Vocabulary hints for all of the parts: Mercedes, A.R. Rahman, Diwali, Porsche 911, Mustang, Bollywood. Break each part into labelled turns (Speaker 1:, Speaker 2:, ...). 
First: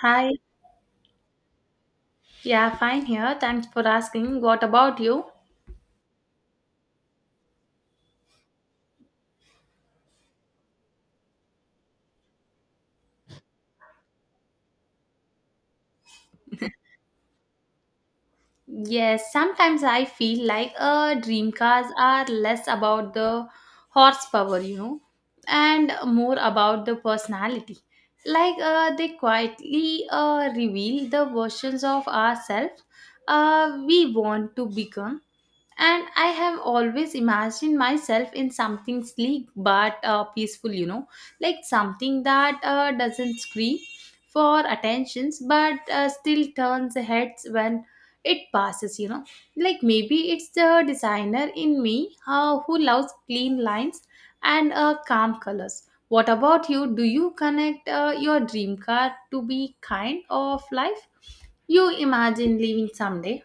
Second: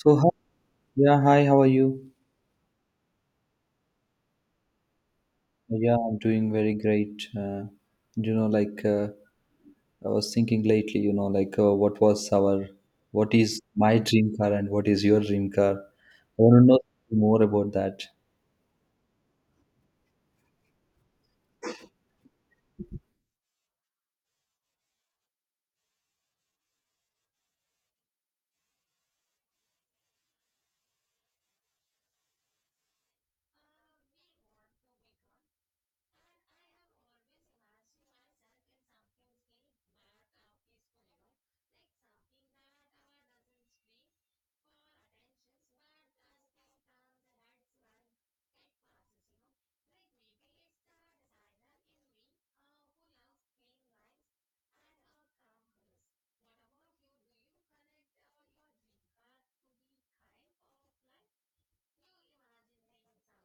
Speaker 1: So hi,
Speaker 2: Hi.
Speaker 1: yeah, hi. How are you?
Speaker 2: Yeah, fine here. Thanks for asking. What about you?
Speaker 1: Yeah, I'm doing very great. You know, like uh, I was thinking lately, what is my dream car and what is your dream car? I want to know more about that.
Speaker 2: Yes, sometimes I feel like dream cars are less about the horsepower, you know, and more about the personality. Like they quietly reveal the versions of ourselves we want to become. And I have always imagined myself in something sleek but peaceful, you know, like something that doesn't scream for attentions but still turns heads when it passes, you know, like maybe it's the designer in me who loves clean lines and calm colors. What about you? Do you connect your dream car to be kind of life you imagine living someday?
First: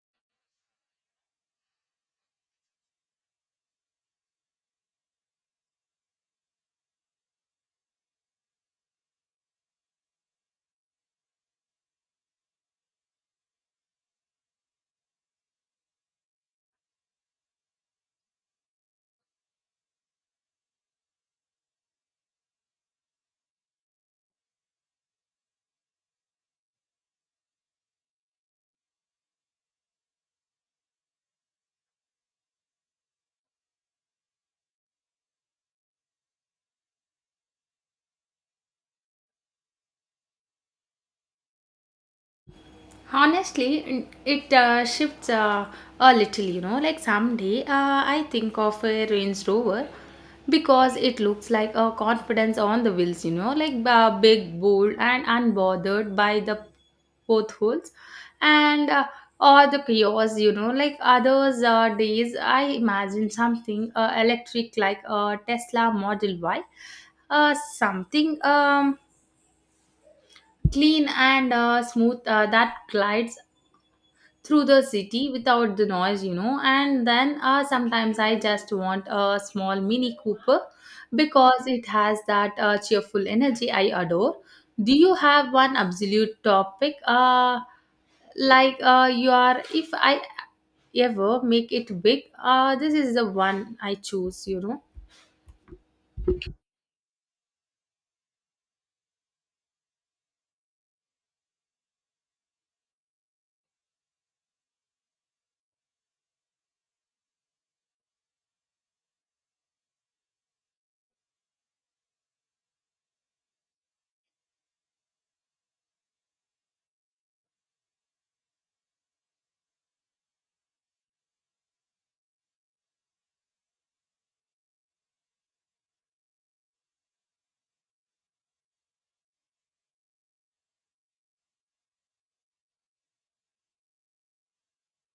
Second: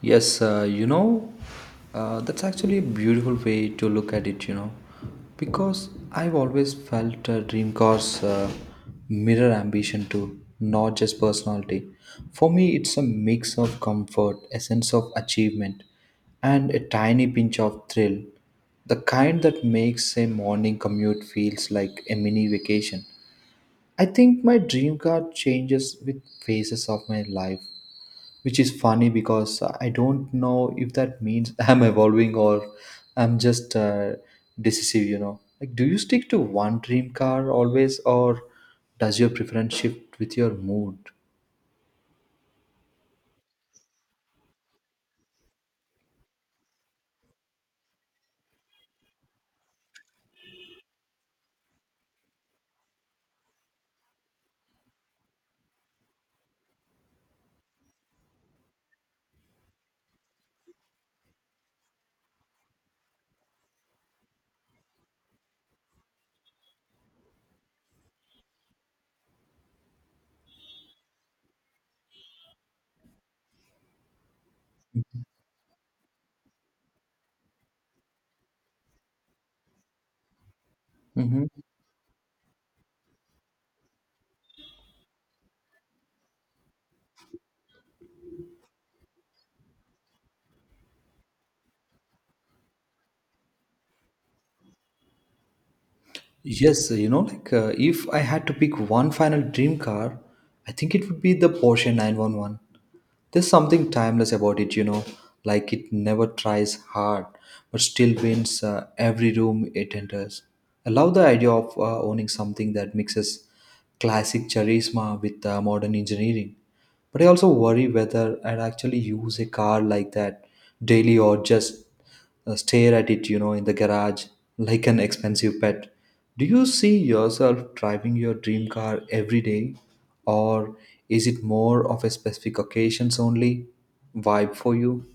Speaker 1: Yes, that's actually a beautiful way to look at it, you know, because I've always felt dream cars mirror ambition too, not just personality. For me, it's a mix of comfort, a sense of achievement, and a tiny pinch of thrill, the kind that makes a morning commute feels like a mini vacation. I think my dream car changes with phases of my life which is funny because I don't know if that means I'm evolving or I'm just decisive, you know. Like, do you stick to one dream car always, or does your preference shift with your mood?
Speaker 2: Honestly, it shifts a little, you know. Like someday, I think of a Range Rover because it looks like a confidence on the wheels, you know, like big, bold, and unbothered by the potholes and or the chaos, you know. Like others days, I imagine something electric like a Tesla Model Y, something clean and smooth that glides through the city without the noise, you know. And then sometimes I just want a small Mini Cooper
Speaker 1: Mm-hmm.
Speaker 2: because it has that cheerful energy I adore. Do you have one absolute topic, like you are, if I ever make it big, this is the one I choose, you know?
Speaker 1: Yes, if I had to pick one final dream car, I think it would be the Porsche 911. There's something timeless about it, you know, like it never tries hard but still wins every room it enters. I love the idea of owning something that mixes classic charisma with modern engineering. But I also worry whether I'd actually use a car like that daily or just stare at it, you know, in the garage like an expensive pet. Do you see yourself driving your dream car every day, or is it more of a specific occasions only vibe for you?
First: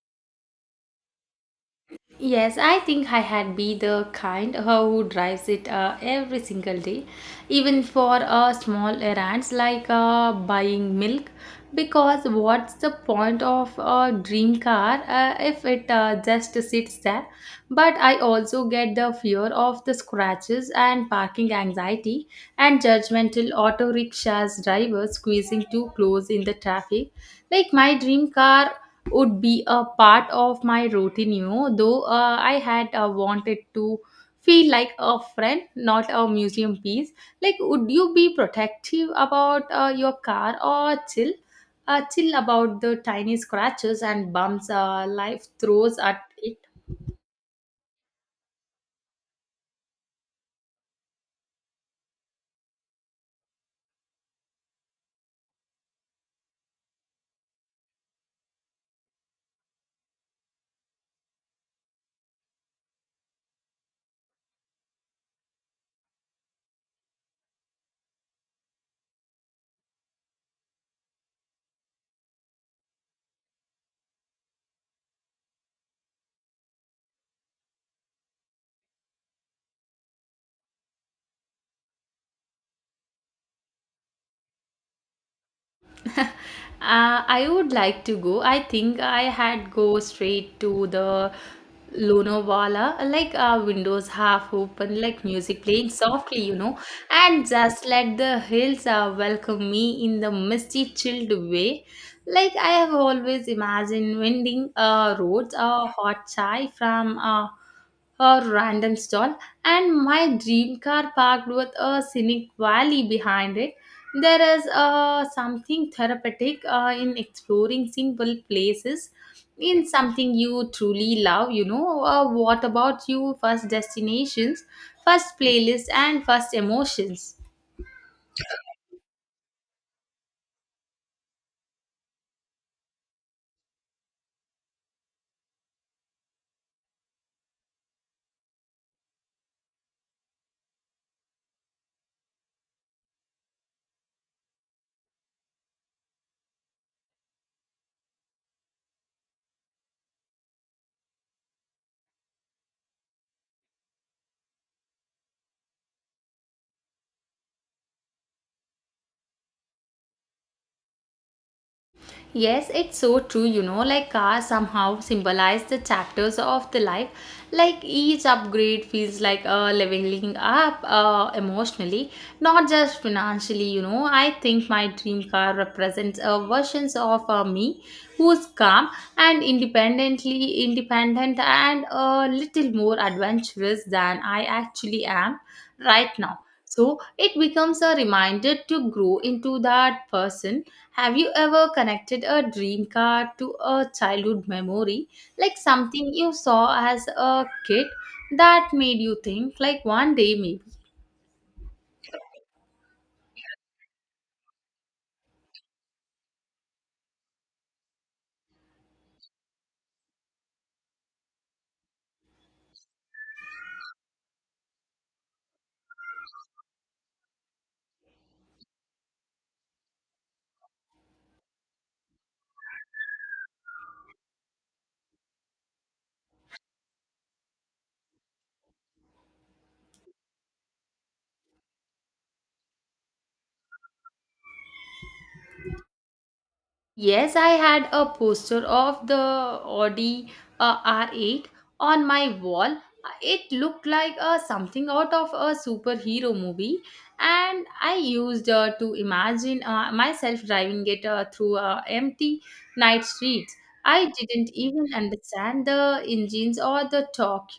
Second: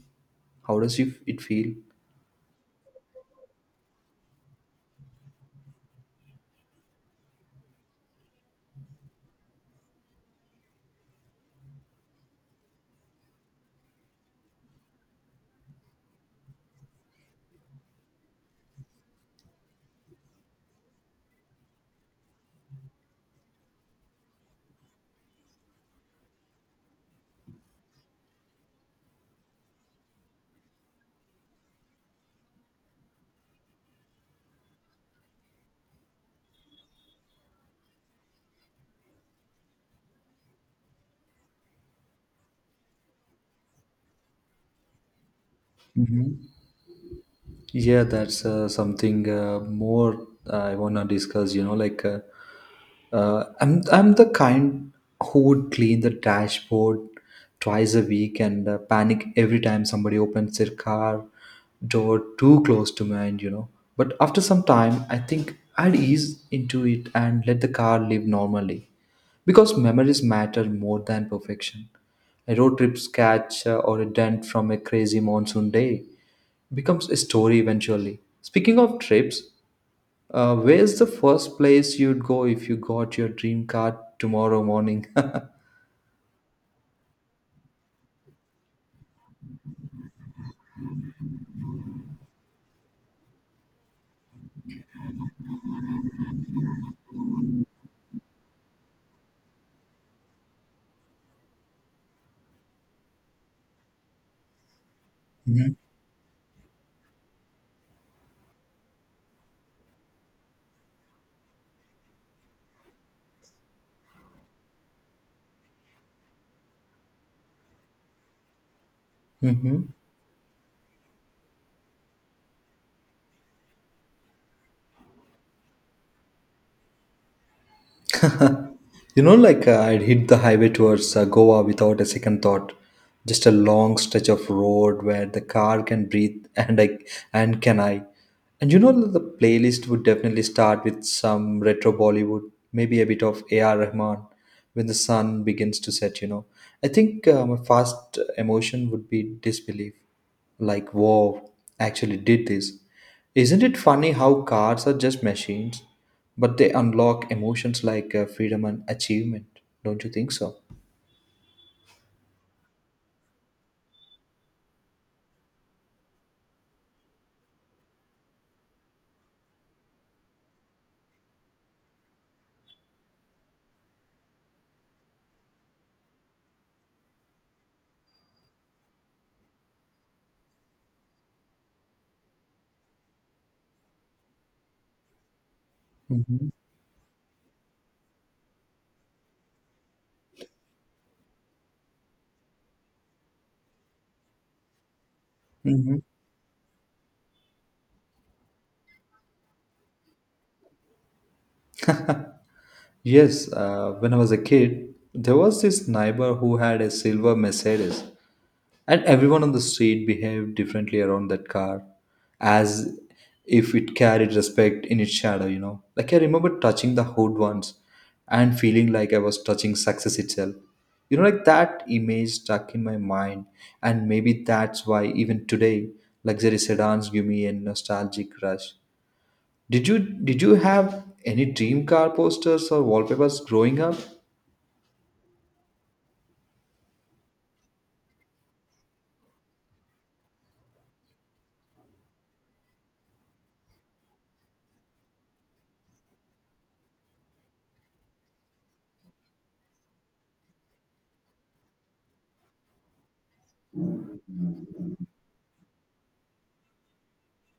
Speaker 1: How does you, it feel?
Speaker 2: Yes, I think I had be the kind who drives it every single day, even for small errands like buying milk. Because what's the point of a dream car if it just sits there? But I also get the fear of the scratches and parking anxiety and judgmental auto rickshaws drivers squeezing too close in the traffic. Like my dream car would be a part of my routine, you know, though I had wanted to feel like a friend, not a museum piece. Like, would you be protective about your car or chill? Chill about the tiny scratches and bumps life throws at
Speaker 1: Hmm.
Speaker 2: it?
Speaker 1: Yeah, that's something more I wanna discuss. You know, I'm the kind who would clean the dashboard twice a week and panic every time somebody opens their car door too close to mine, you know. But after some time, I think I'd ease into it and let the car live normally, because memories matter more than perfection. A road trip sketch or a dent from a crazy monsoon day becomes a story eventually. Speaking of trips, where's the first place you'd go if you got your dream car tomorrow morning?
Speaker 2: I would like to go. I think I had go straight to the Lonavala, like windows half open, like music playing softly, you know, and just let the hills welcome me in the misty, chilled way. Like I have always imagined winding roads,
Speaker 1: Mhm.
Speaker 2: a hot chai from a random stall, and my dream car parked with a scenic valley behind it. There is something therapeutic in exploring simple places in
Speaker 1: Mhm.
Speaker 2: something you truly love. You know, what about you? First destinations, first playlists, and first emotions.
Speaker 1: I'd hit the highway towards Goa without a second thought. Just a long stretch of road where the car can breathe, and I and can I. And you know, the playlist would definitely start with some retro Bollywood, maybe a bit of A.R. Rahman when the sun begins to set. You know, I think my first emotion would be disbelief, like wow, actually did this. Isn't it funny how cars are just machines? But they unlock emotions like freedom and achievement, don't you think so?
Speaker 2: Yes, it's so true, you know, like cars somehow symbolize the chapters of the life. Like each upgrade feels like a leveling up emotionally, not just financially, you know. I think my dream car represents a versions of me who's calm and independent and a little more adventurous than I actually am right now.
Speaker 1: Mhm.
Speaker 2: So it becomes a reminder to grow into that person. Have you ever connected a dream car to a childhood memory, like
Speaker 1: Mhm.
Speaker 2: something you saw as a kid that made you think, like one day maybe?
Speaker 1: Yes, when I was a kid, there was this neighbor who had a silver Mercedes, and everyone on the street behaved differently around that car, as if it carried respect in its shadow, you know. Like I remember touching the hood once and feeling like I was touching success itself. You know, like that image stuck in my mind, and maybe that's why even today, luxury sedans give me a nostalgic rush. Did you have any dream car posters or wallpapers growing up?
Speaker 2: Yes, I had a poster of the Audi R8 on my wall. It looked like something out of a superhero movie, and I used to imagine myself driving it through empty night streets. I didn't even understand the engines or the torque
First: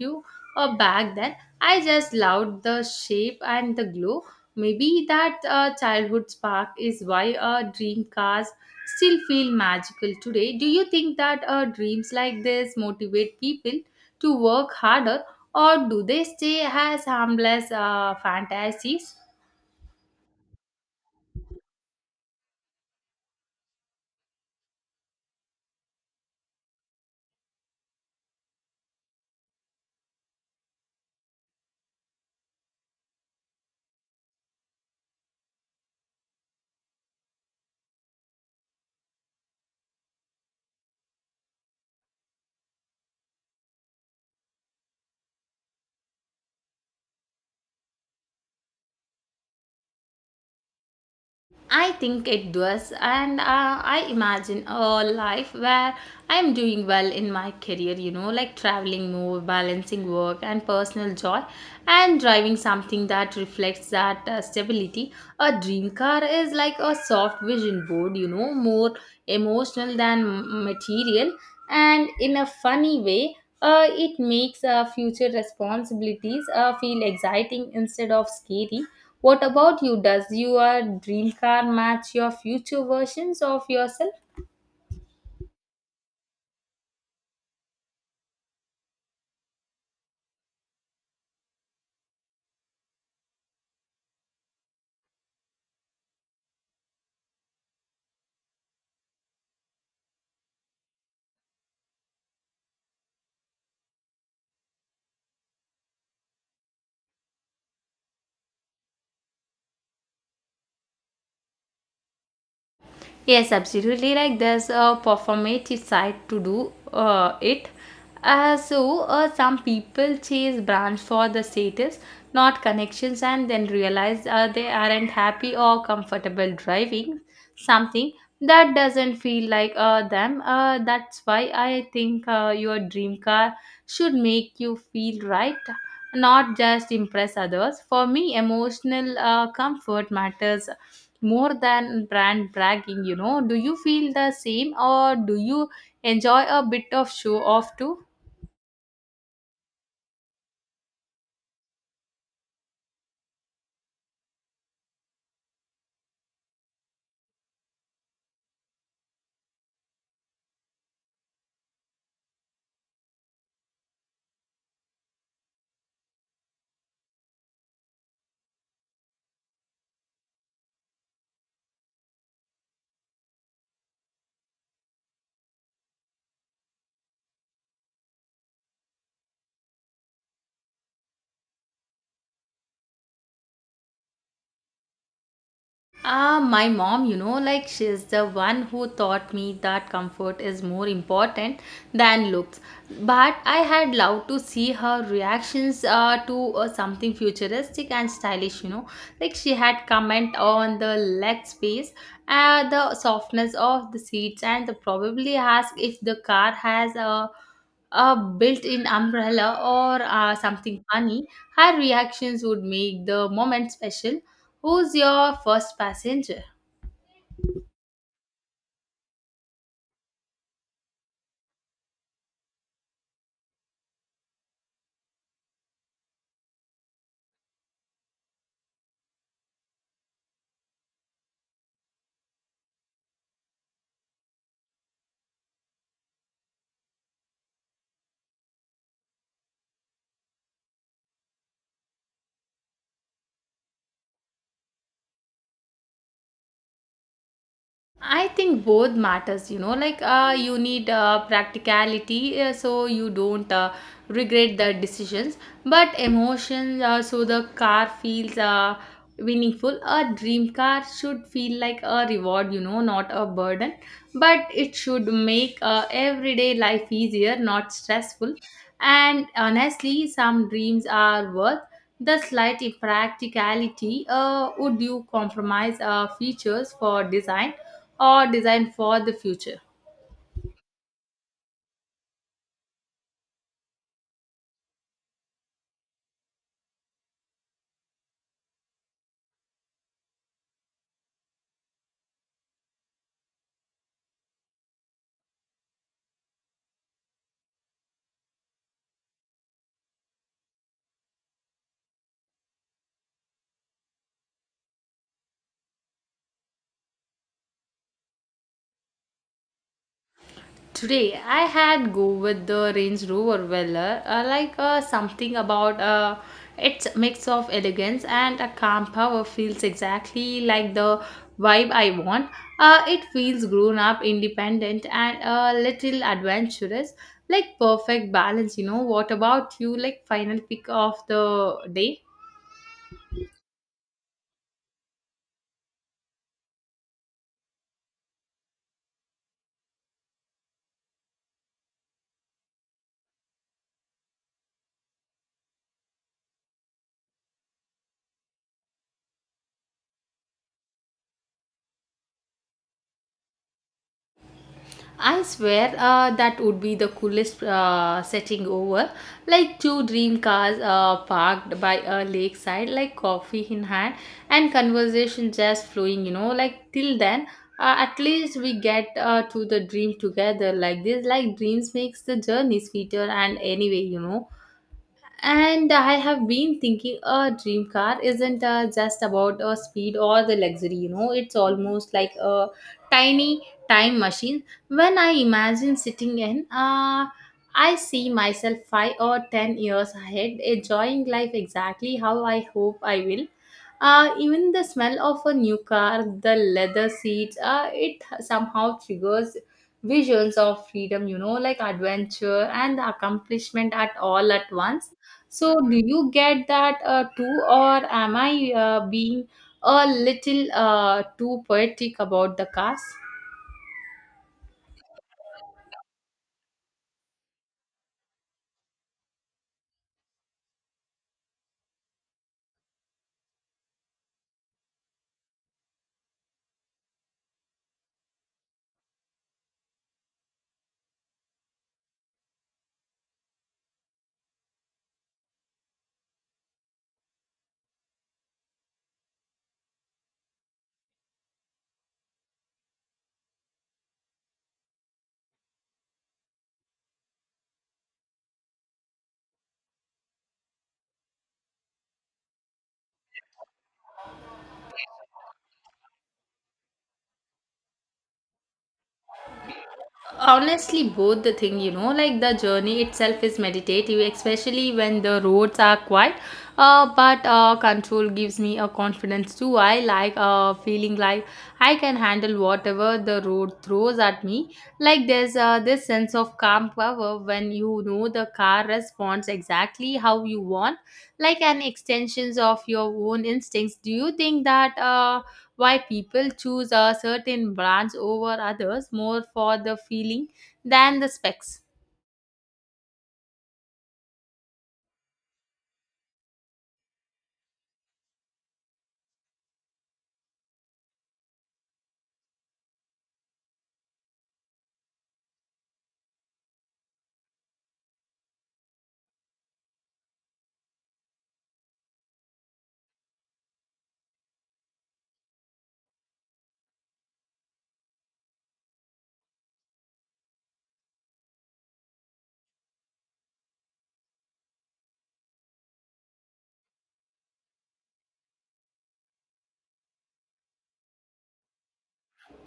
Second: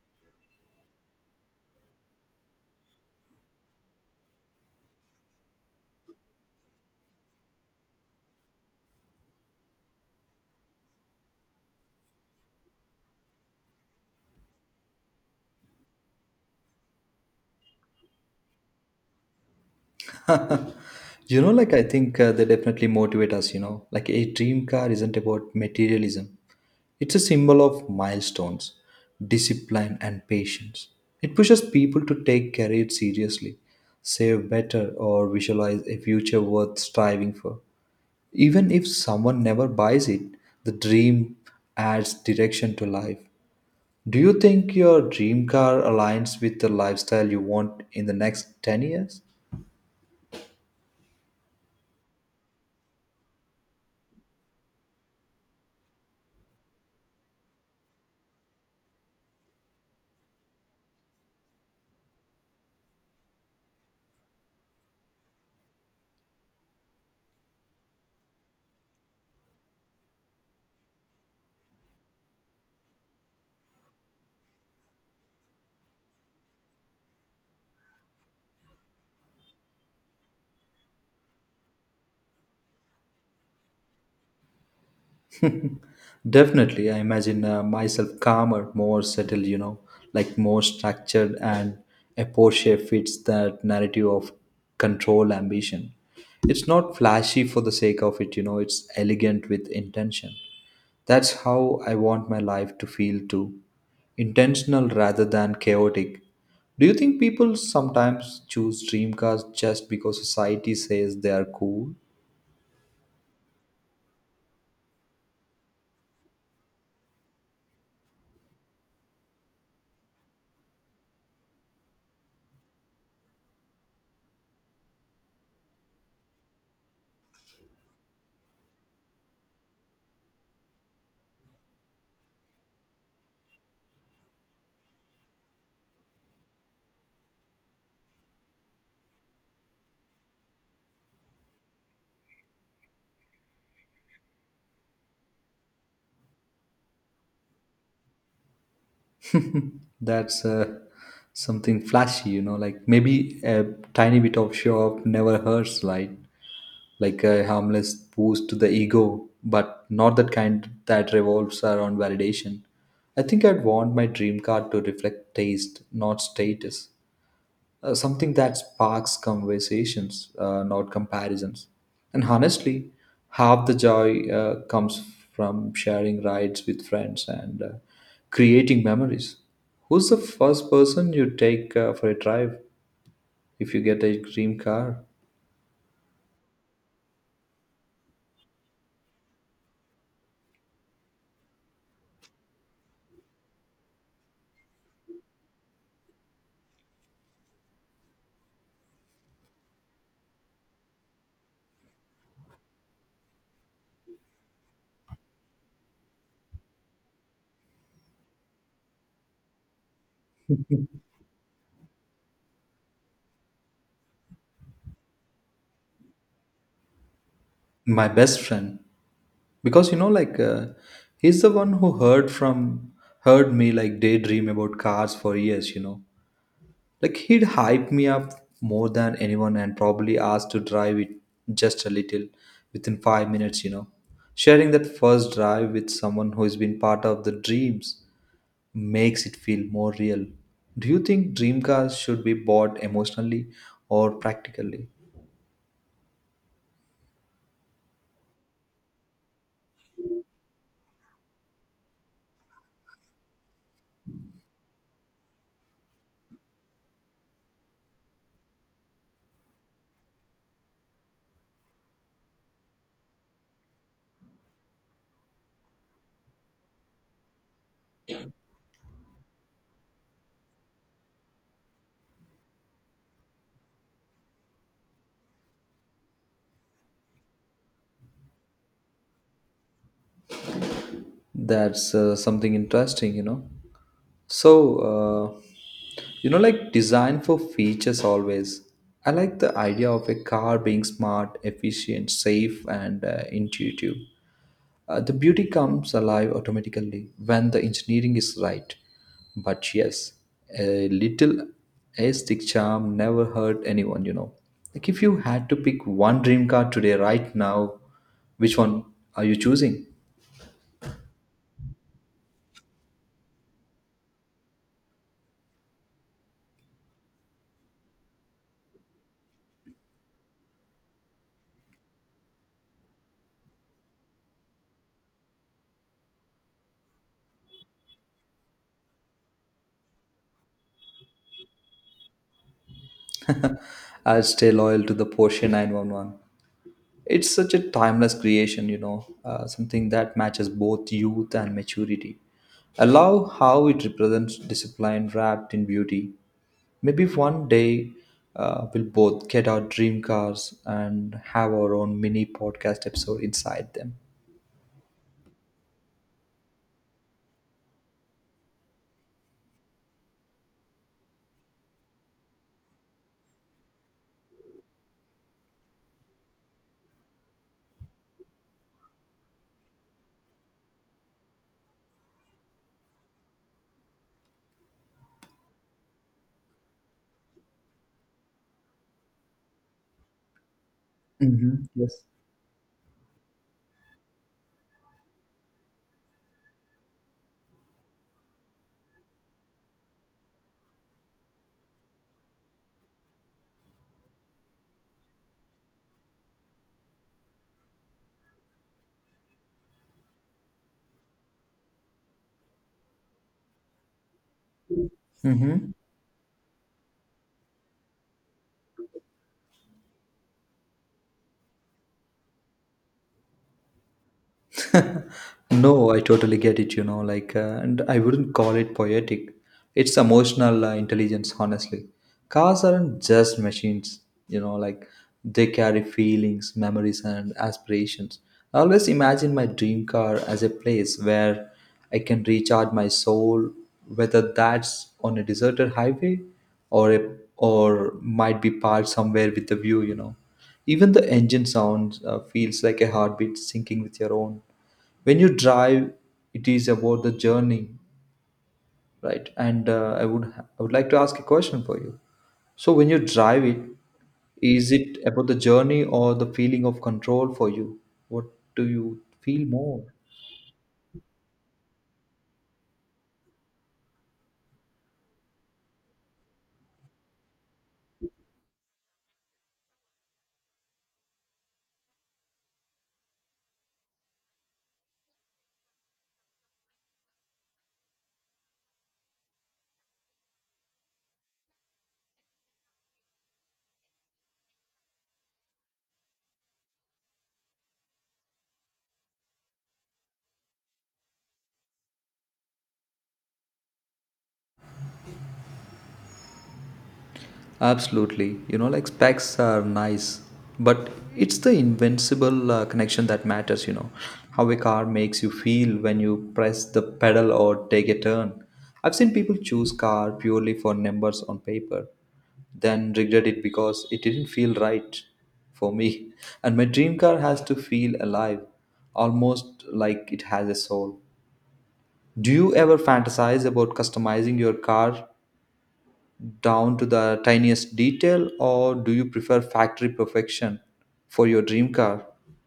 Speaker 2: back then. I just loved the shape and the glow. Maybe that childhood spark is why dream cars still feel magical today. Do you think that dreams like this motivate people to work harder, or do they stay as harmless fantasies?
Speaker 1: I think they definitely motivate us, you know. Like a dream car isn't about materialism, it's a symbol of milestones, discipline, and patience. It pushes people to take career seriously, save better, or visualize a future worth striving for. Even if someone never buys it, the dream adds direction to life. Do you think your dream car aligns with the lifestyle you want in the next 10 years?
Speaker 2: I think it does, and I imagine a life where I'm doing well in my career, you know, like traveling more, balancing work and personal joy, and driving something that reflects that stability. A dream car is like a soft vision board, you know, more emotional than material, and in a funny way, it makes future responsibilities feel exciting instead of scary. What about you? Does your dream car match your future versions of yourself?
Speaker 1: Definitely, I imagine myself calmer, more settled, you know, like more structured, and a Porsche fits that narrative of control ambition. It's not flashy for the sake of it, you know, it's elegant with intention. That's how I want my life to feel too, intentional rather than chaotic. Do you think people sometimes choose dream cars just because society says they are cool?
Speaker 2: Yes, absolutely. Like there's a performative side to do it. So some people chase brands for the status, not connections, and then realize they aren't happy or comfortable driving something that doesn't feel like them. That's why I think your dream car should make you feel right, not just impress others. For me, emotional comfort matters more than brand bragging, you know. Do you feel the same, or do you enjoy a bit of show off too?
Speaker 1: That's something flashy, you know, like maybe a tiny bit of show off never hurts, right? Like a harmless boost to the ego, but not that kind that revolves around validation. I think I'd want my dream card to reflect taste, not status, something that sparks conversations, not comparisons. And honestly, half the joy comes from sharing rides with friends and creating memories. Who's the first person you take for a drive if you get a dream car?
Speaker 2: Ah, my mom, you know, like she's the one who taught me that comfort is more important than looks. But I had loved to see her reactions to something futuristic and stylish, you know. Like she had comment on the leg space, the softness of the seats, and the probably ask if the car has a built-in umbrella or something funny, her reactions would make the moment special. Who's your first passenger?
Speaker 1: My best friend, because you know, he's the one who heard me like daydream about cars for years. You know, like he'd hype me up more than anyone and probably ask to drive it just a little within 5 minutes, you know. Sharing that first drive with someone who has been part of the dreams makes it feel more real. Do you think dream cars should be bought emotionally or practically?
Speaker 2: I think both matters, you know, like you need practicality so you don't regret the decisions, but emotions so the car feels meaningful. A dream car should feel like a reward, you know, not a burden, but it should make everyday life easier, not stressful. And honestly, some dreams are worth the slight impracticality. Would you compromise features for design, or designed for the future?
Speaker 1: That's something interesting, you know. So, design for features always. I like the idea of a car being smart, efficient, safe, and intuitive. The beauty comes alive automatically when the engineering is right. But yes, a little aesthetic charm never hurt anyone, you know. Like if you had to pick one dream car today, right now, which one are you choosing?
Speaker 2: Today, I had go with the Range Rover Velar, like something about its mix of elegance and a calm power feels exactly like the vibe I want. It feels grown up, independent, and a little adventurous, like perfect balance. You know, what about you? Like final pick of the day.
Speaker 1: I'll stay loyal to the Porsche 911. It's such a timeless creation, you know, something that matches both youth and maturity. I love how it represents discipline wrapped in beauty. Maybe one day we'll both get our dream cars and have our own mini podcast episode inside them.
Speaker 2: I swear that would be the coolest setting over. Like two dream cars parked by a lakeside, like coffee in hand, and conversation just flowing, you know. Like till then, at least we get to the dream together like this. Like dreams makes the journey sweeter, and anyway, you know, and I have been thinking a dream car isn't just about speed or the luxury, you know, it's
Speaker 1: Mm-hmm.
Speaker 2: almost
Speaker 1: Yes.
Speaker 2: like a tiny time machine. When I imagine sitting in, I see myself 5 or 10 years ahead, enjoying life exactly how I hope I will. Even the smell of a new car, the leather seats, it somehow triggers visions of freedom, you know, like adventure and accomplishment at all at once. So,
Speaker 1: Mm-hmm.
Speaker 2: do you get that too, or am I being a little too poetic about the cars?
Speaker 1: No, I totally get it, and I wouldn't call it poetic. It's emotional intelligence, honestly. Cars aren't just machines, you know, like, they carry feelings, memories, and aspirations. I always imagine my dream car as a place where I can recharge my soul, whether that's on a deserted highway or a, or might be parked somewhere with the view, you know. Even the engine sound feels like a heartbeat syncing with your own when you drive it. Is about the journey, right? And I would like to ask a question for you. So when you drive it, is it about the journey or the feeling of control for you? What do you feel more?
Speaker 2: Honestly, both the thing, you know, like the journey itself is meditative, especially when the roads are quiet. But control gives me a confidence too. I like feeling like I can handle whatever the road throws at me. Like there's this sense of calm power when you know the car responds exactly how you want, like an extensions of your own instincts. Do you think that? Why people choose a certain brands over others more for the feeling than the specs?
Speaker 1: Absolutely. You know, like specs are nice, but it's the invincible connection that matters, you know. How a car makes you feel when you press the pedal or take a turn. I've seen people choose car purely for numbers on paper, then regret it because it didn't feel right for me. And my dream car has to feel alive, almost like it has a soul. Do you ever fantasize about customizing your car down to the tiniest detail, or do you prefer factory perfection for your dream car?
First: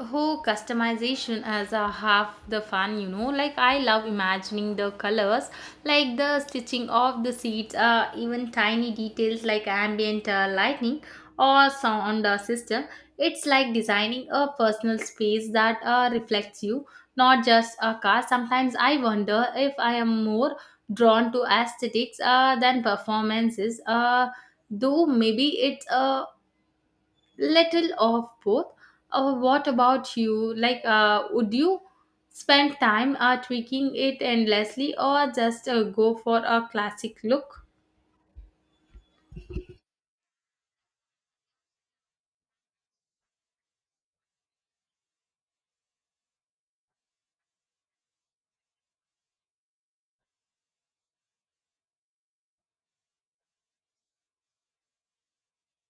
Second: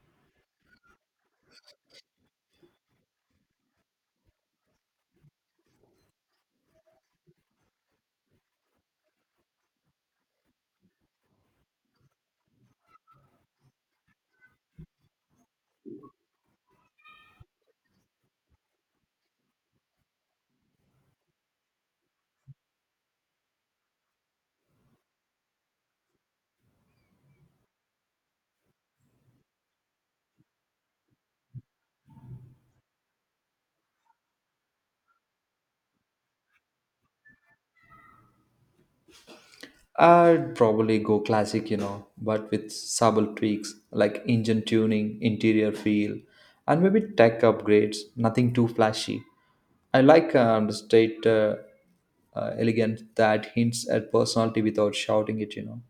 Speaker 2: Whole customization as a half the fun, you know, like I love imagining the colors, like the stitching of the seats, even tiny details like ambient lighting or sound system. It's like designing a personal space that reflects you, not just a car. Sometimes I wonder if I am more drawn to aesthetics than performances, though maybe it's a little of both. What about you? Like, would you spend time tweaking it endlessly or just go for a classic look?
Speaker 1: I'd probably go classic, you know, but with subtle tweaks like engine tuning, interior feel, and maybe tech upgrades, nothing too flashy. I like the state elegant that hints at personality without shouting it, you know.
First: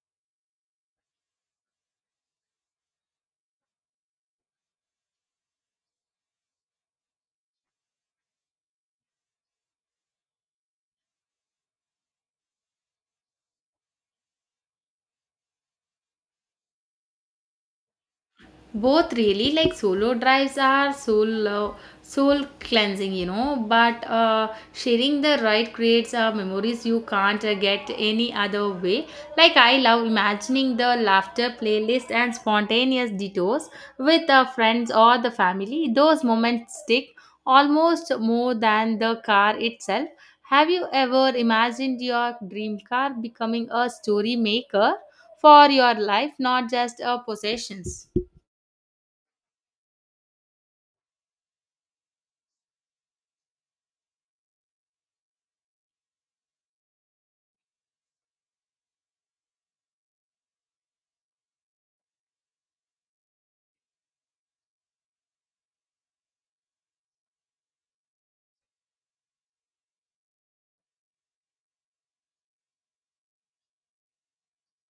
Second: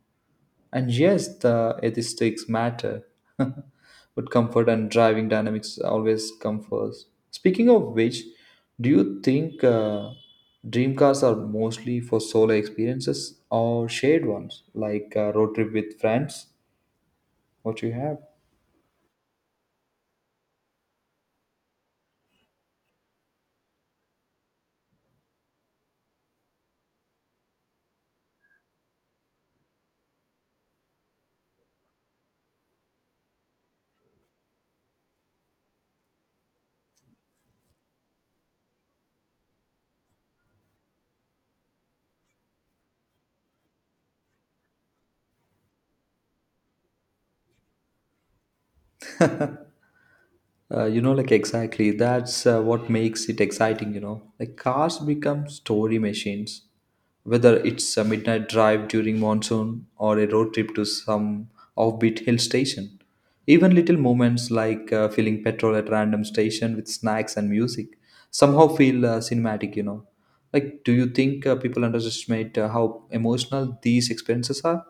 Speaker 1: And yes, the aesthetics matter. But comfort and driving dynamics always come first. Speaking of which, do you think dream cars are mostly for solo experiences or shared ones, like a road trip with friends? What you have?
Speaker 2: Both, really. Like solo drives are soul cleansing, you know, but sharing the ride creates memories you can't get any other way. Like I love imagining the laughter, playlist, and spontaneous detours with friends or the family. Those moments stick almost more than the car itself. Have you ever imagined your dream car becoming a story maker for your life, not just a possessions?
Speaker 1: Exactly. That's what makes it exciting, you know. Like cars become story machines, whether it's a midnight drive during monsoon or a road trip to some offbeat hill station. Even little moments like filling petrol at random station with snacks and music somehow feel cinematic, you know. Like, do you think people underestimate how emotional these experiences are?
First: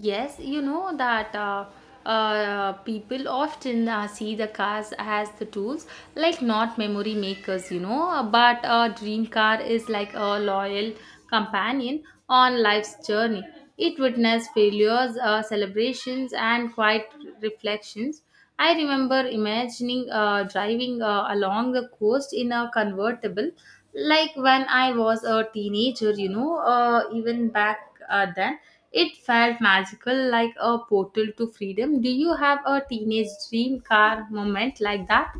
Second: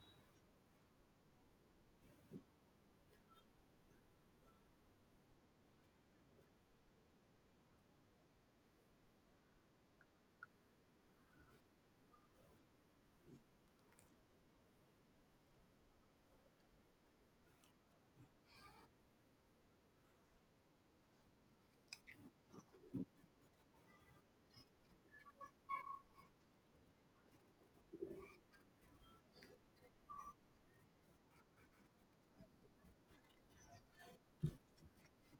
Speaker 2: Yes, you know that people often see the cars as the tools, like not memory makers, you know. But a dream car is like a loyal companion on life's journey. It witnessed failures, celebrations, and quiet reflections. I remember imagining driving along the coast in a convertible, like when I was a teenager, you know, even back then. It felt magical, like a portal to freedom. Do you have a teenage dream car moment like that?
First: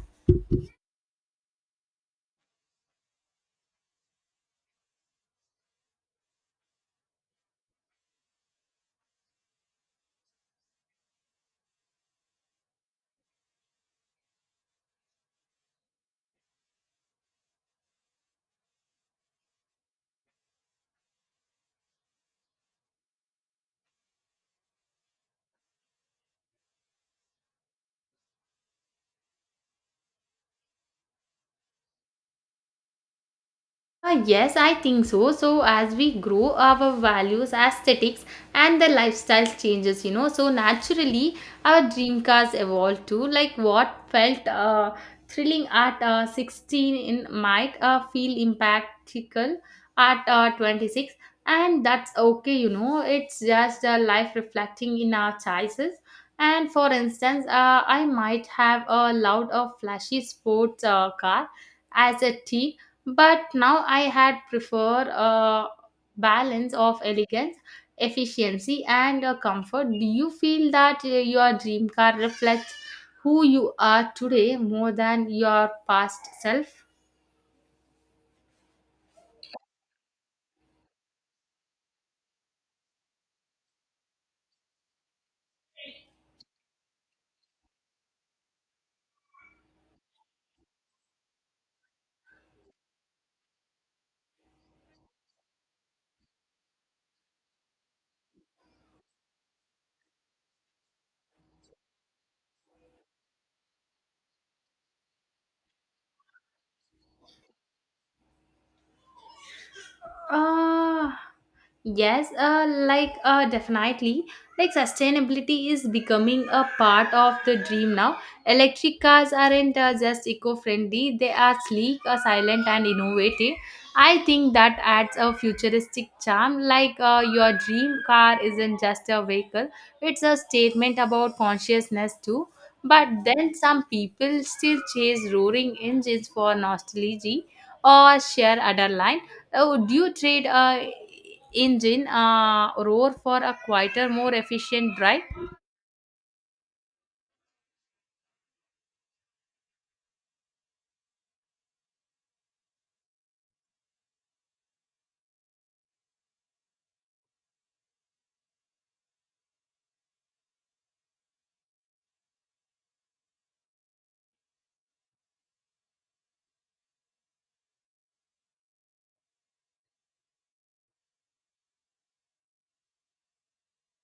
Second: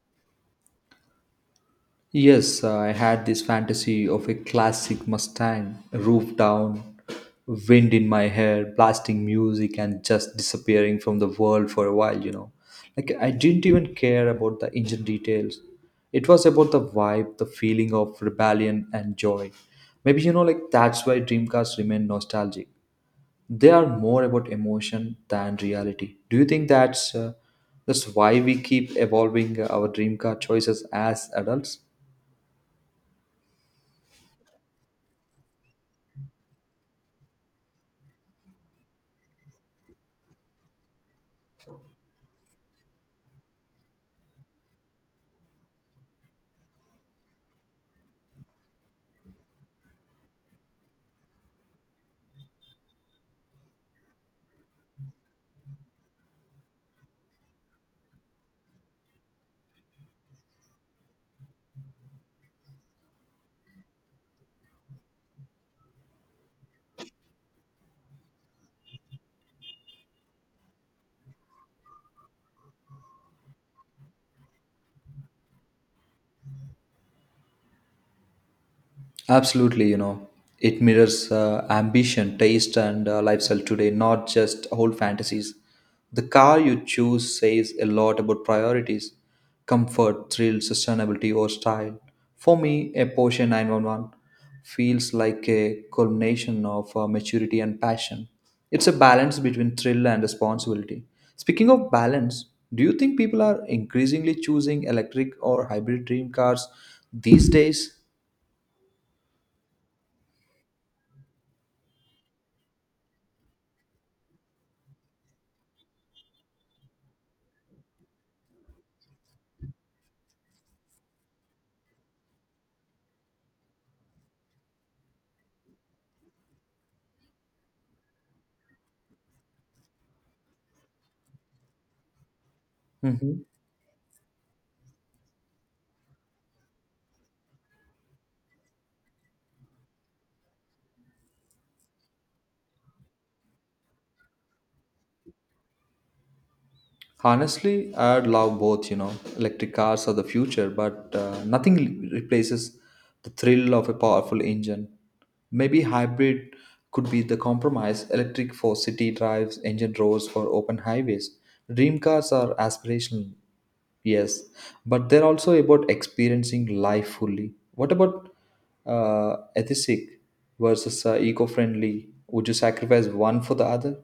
Speaker 1: Yes, I had this fantasy of a classic Mustang, roof down, wind in my hair, blasting music, and just disappearing from the world for a while, you know. Like, I didn't even care about the engine details. It was about the vibe, the feeling of rebellion and joy. Maybe, you know, like that's why Dreamcast remain nostalgic. They are more about emotion than reality. Do you think that's why we keep evolving our dream car choices as adults?
Speaker 2: Yes, I think so. So as we grow, our values, aesthetics, and the lifestyle changes. You know, so naturally, our dream cars evolve too. Like what felt thrilling at 16 in might feel impactful at 26, and that's okay. You know, it's just life reflecting in our choices. And for instance, I might have loved a flashy sports car as a teen, but now I had prefer a balance of elegance, efficiency, and comfort. Do you feel that your dream car reflects who you are today more than your past self?
Speaker 1: Absolutely, you know, it mirrors ambition, taste, and lifestyle today, not just old fantasies. The car you choose says a lot about priorities: comfort, thrill, sustainability, or style. For me, a Porsche 911 feels like a culmination of maturity and passion. It's a balance between thrill and responsibility. Speaking of balance, do you think people are increasingly choosing electric or hybrid dream cars these days?
Speaker 2: Uh, yes, definitely. Like sustainability is becoming a part of the dream now. Electric cars aren't just eco-friendly; they are sleek, silent, and innovative. I think that adds a futuristic charm. Your dream car isn't just a vehicle; it's a statement about consciousness too. But
Speaker 1: Mhm.
Speaker 2: then some people still chase roaring engines for nostalgia or sheer adrenaline. Oh, do you trade a engine roar for a quieter, more efficient drive?
Speaker 1: Honestly, I'd love both, you know. Electric cars are the future, but nothing replaces the thrill of a powerful engine. Maybe hybrid could be the compromise electric for city drives, engine roads for open highways. Dream cars are aspirational, yes, but they're also about experiencing life fully. What about ethic versus eco friendly? Would you sacrifice one for the other?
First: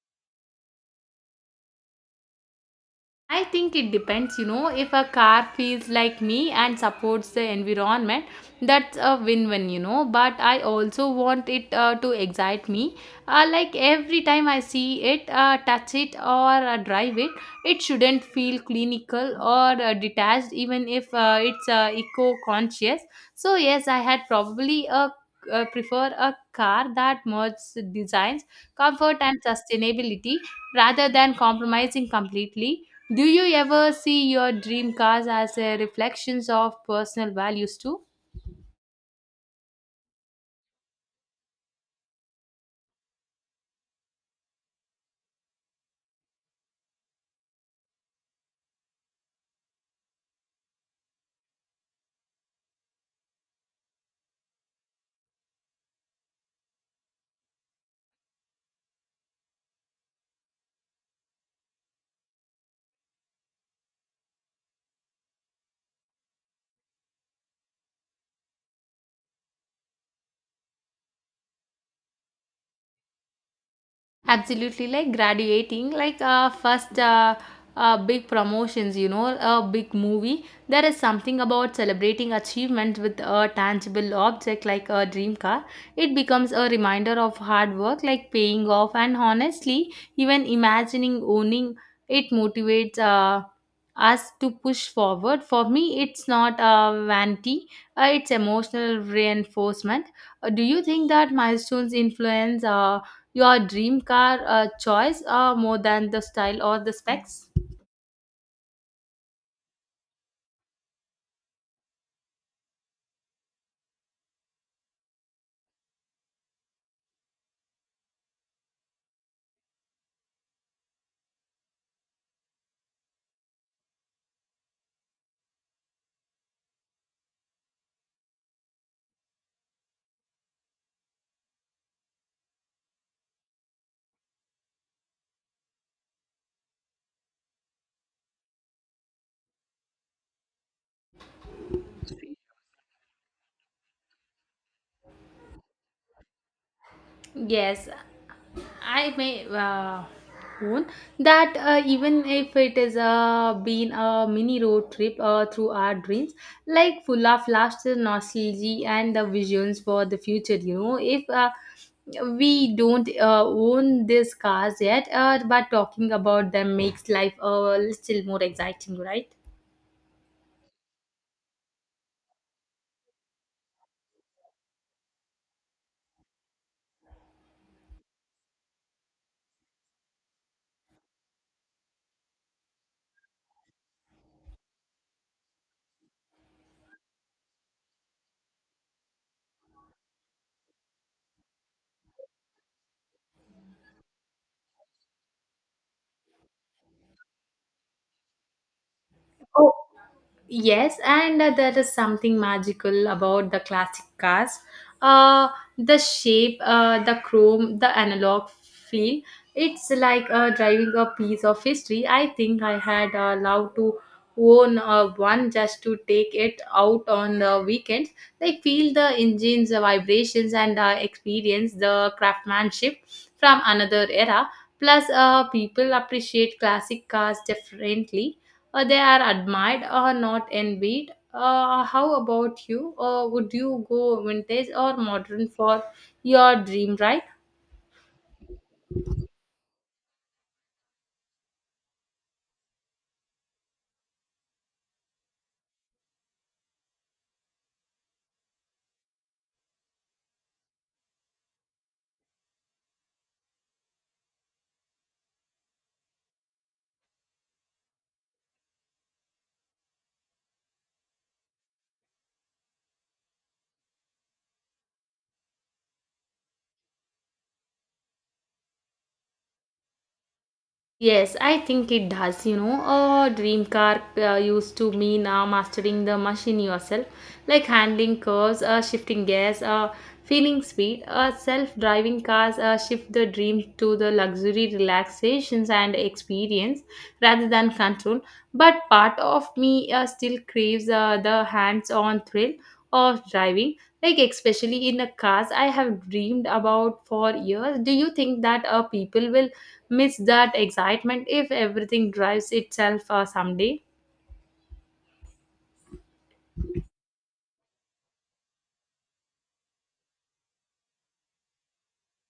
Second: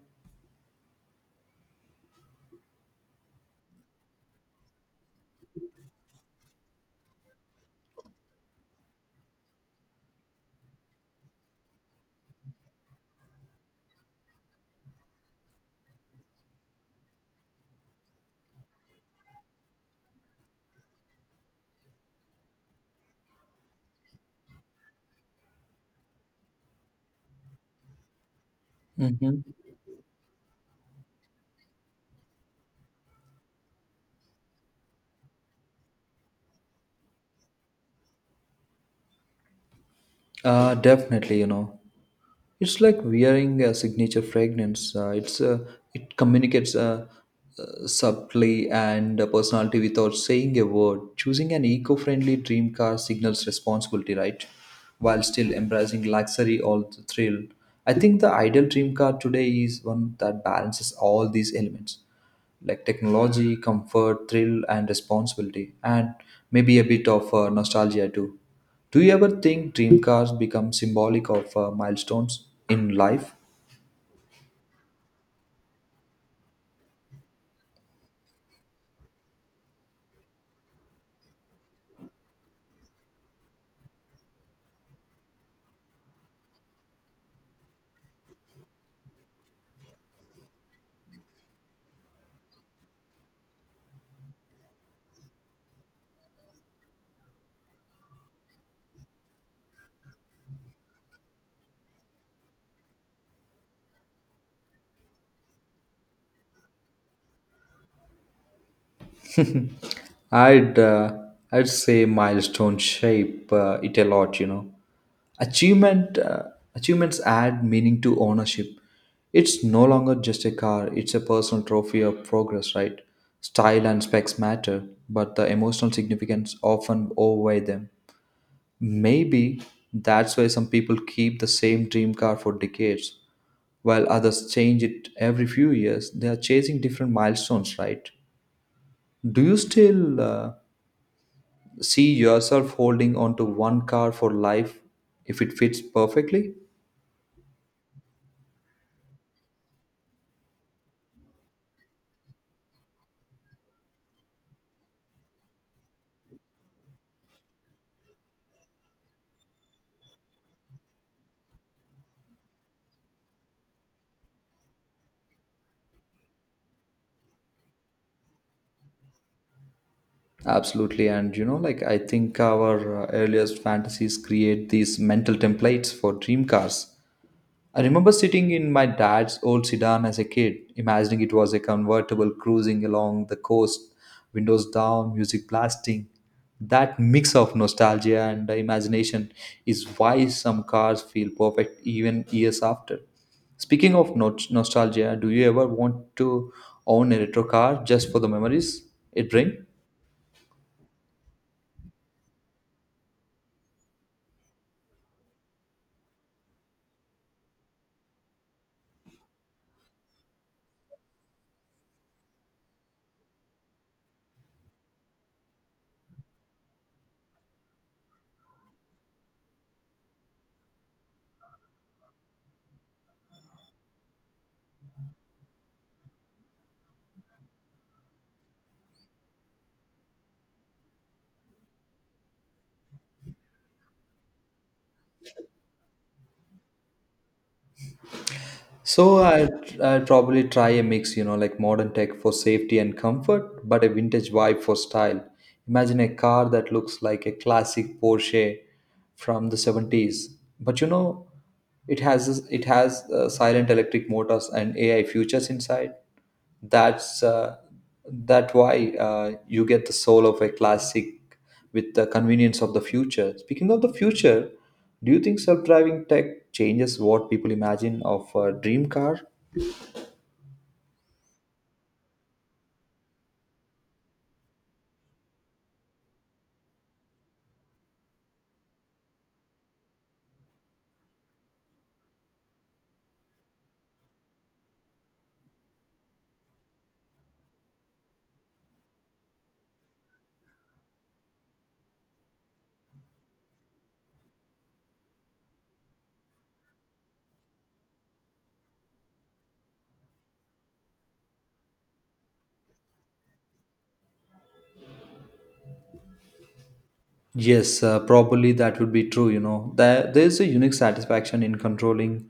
Speaker 2: I think it depends, you know, if a car feels like me and supports the environment, that's a win win, you know. But I also want it to excite me. Like every time I see it, touch it, or drive it, it shouldn't feel clinical or detached, even if it's eco conscious. So, yes, I had probably a prefer a car that merges designs, comfort, and
Speaker 1: Mm-hmm.
Speaker 2: sustainability rather than compromising completely. Do you ever see your dream cars as a reflections of personal values too?
Speaker 1: Definitely, you know. It's like wearing a signature fragrance. It communicates subtly and personality without saying a word. Choosing an eco-friendly dream car signals responsibility, right? While still embracing luxury or the thrill. I think the ideal dream car today is one that balances all these elements like technology, comfort, thrill, and responsibility, and maybe a bit of nostalgia too. Do you ever think dream cars become symbolic of milestones in life?
Speaker 2: Absolutely, like graduating, like first big promotions, you know, a big movie. There is something about celebrating achievements with a tangible object like a dream car. It becomes a reminder of hard work, like paying off, and honestly, even imagining owning it motivates us to push forward. For me, it's not a vanity, it's emotional reinforcement. Do you think that milestones influence? Your dream car choice more than the style or the specs?
Speaker 1: I'd uh, I'd say milestone shape it a lot, you know. Achievement uh, achievements add meaning to ownership. It's no longer just a car; it's a personal trophy of progress, right? Style and specs matter, but the emotional significance often outweigh them. Maybe that's why some people keep the same dream car for decades, while others change it every few years. They are chasing different milestones, right? Do you still see yourself holding on to one car for life if it fits perfectly?
Speaker 2: Yes, I may own that even if it is been a mini road trip through our dreams, like full of laughter, nostalgia, and the visions for the future. You know, if we don't own these cars yet, but talking about them makes life a little more exciting, right?
Speaker 1: Absolutely. And you know, like I think our earliest fantasies create these mental templates for dream cars. I remember sitting in my dad's old sedan as a kid, imagining it was a convertible cruising along the coast, windows down, music blasting. That mix of nostalgia and imagination is why some cars feel perfect even years after. Speaking of nostalgia, do you ever want to own a retro car just for the memories it brings?
Speaker 2: Oh. Yes, and there is something magical about the classic cars. Uh, the shape, the chrome, the analog feel. It's like driving a piece of history. I think I had loved to own one just to take it out on the weekends. Like feel the engine's vibrations and experience the craftsmanship from another era. Plus, people appreciate classic cars differently, they are admired or not envied. How about you? Would you go vintage or modern for your dream ride?
Speaker 1: So I probably try a mix, you know, like modern tech for safety and comfort, but a vintage vibe for style. Imagine a car that looks like a classic Porsche from the 70s, but you know, it has silent electric motors and AI features inside. That's that why You get the soul of a classic with the convenience of the future. Speaking of the future, do you think self-driving tech changes what people imagine of a dream car?
Speaker 2: Yes, I think it does. You know, a dream car used to mean mastering the machine yourself, like handling curves, shifting gears, feeling speed. Self-driving cars shift the dream to the luxury, relaxations, and experience rather than control. But part of me still craves the hands-on thrill of driving, like especially in a cars I have dreamed about for years. Do you think that people will miss that excitement if everything drives itself someday?
Speaker 1: Yes, probably that would be true. You know, there's a unique satisfaction in controlling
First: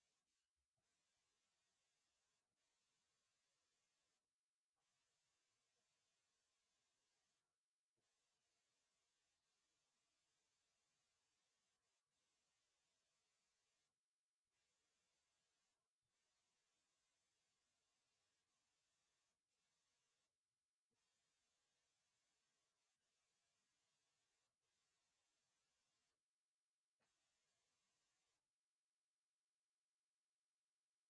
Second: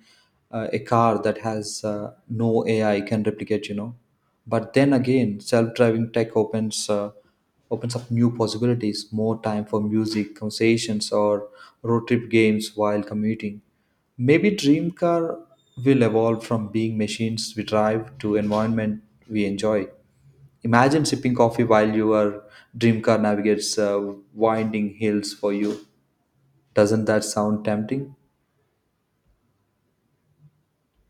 Speaker 1: a car that has no AI can replicate. You know, but then again, self-driving tech opens up new possibilities, more time for music, conversations, or road trip games while commuting. Maybe dream car will evolve from being machines we drive to environment we enjoy. Imagine sipping coffee while your dream car navigates winding hills for you. Doesn't that sound tempting?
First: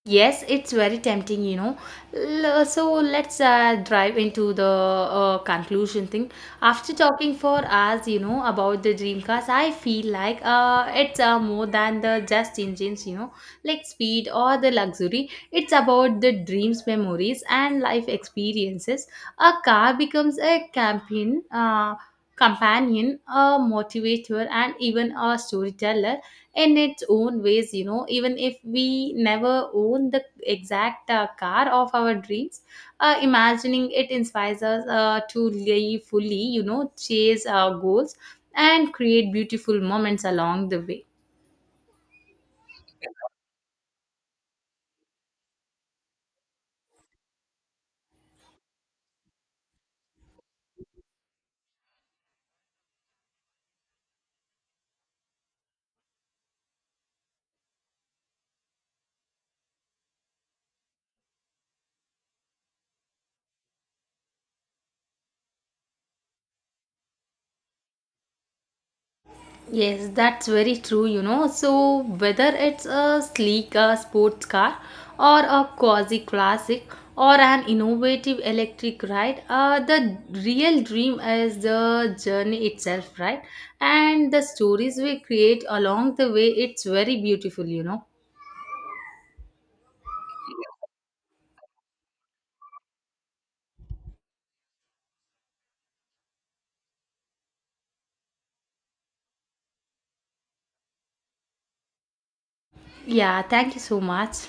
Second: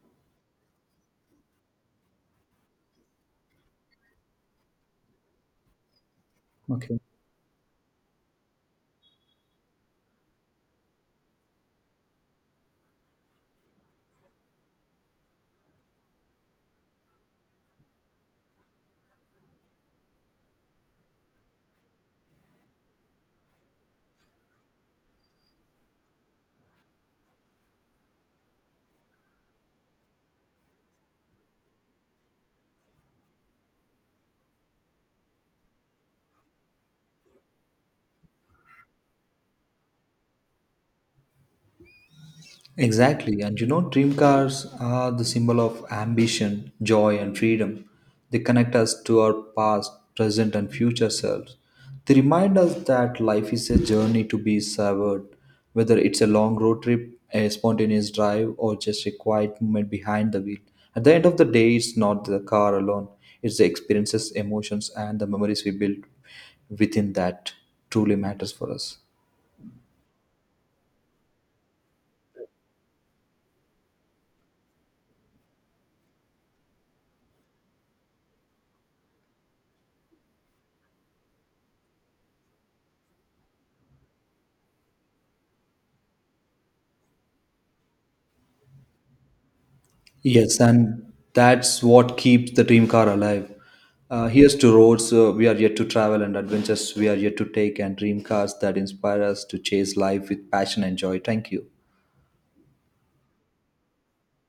Speaker 2: Yes, it's very tempting, you know. So let's drive into the conclusion thing. After
Speaker 1: Okay.
Speaker 2: talking for hours, you know, about the dream cars, I feel like it's more than the just engines, you know, like speed or the luxury. It's about the dreams, memories, and life experiences. A car becomes a campaign, companion, a motivator, and even a storyteller in its own ways. You know, even if we never own the exact car of our dreams, imagining it inspires us to live fully. You know, chase our goals and create beautiful moments along the way.
Speaker 1: Exactly. And you know, dream cars are the symbol of ambition, joy, and freedom. They connect us to our past, present, and future selves. They remind us that life is a journey to be savored, whether it's a long road trip, a spontaneous drive, or just a quiet moment behind the wheel. At the end of the day, it's not the car alone, it's the experiences, emotions, and the memories we build within that truly matters for us.
Speaker 2: Yes, that's very true, you know. So, whether it's a sleek sports car or a quasi classic or an innovative electric ride, the real dream is the journey itself, right? And the stories we create along the way, it's very beautiful, you know.
Speaker 1: Yes, and that's what keeps the dream car alive. Here's to roads we are yet to travel and adventures we are yet to take, and dream cars that inspire us to chase life with passion and joy. Thank you.
Speaker 2: Yeah, thank you so much.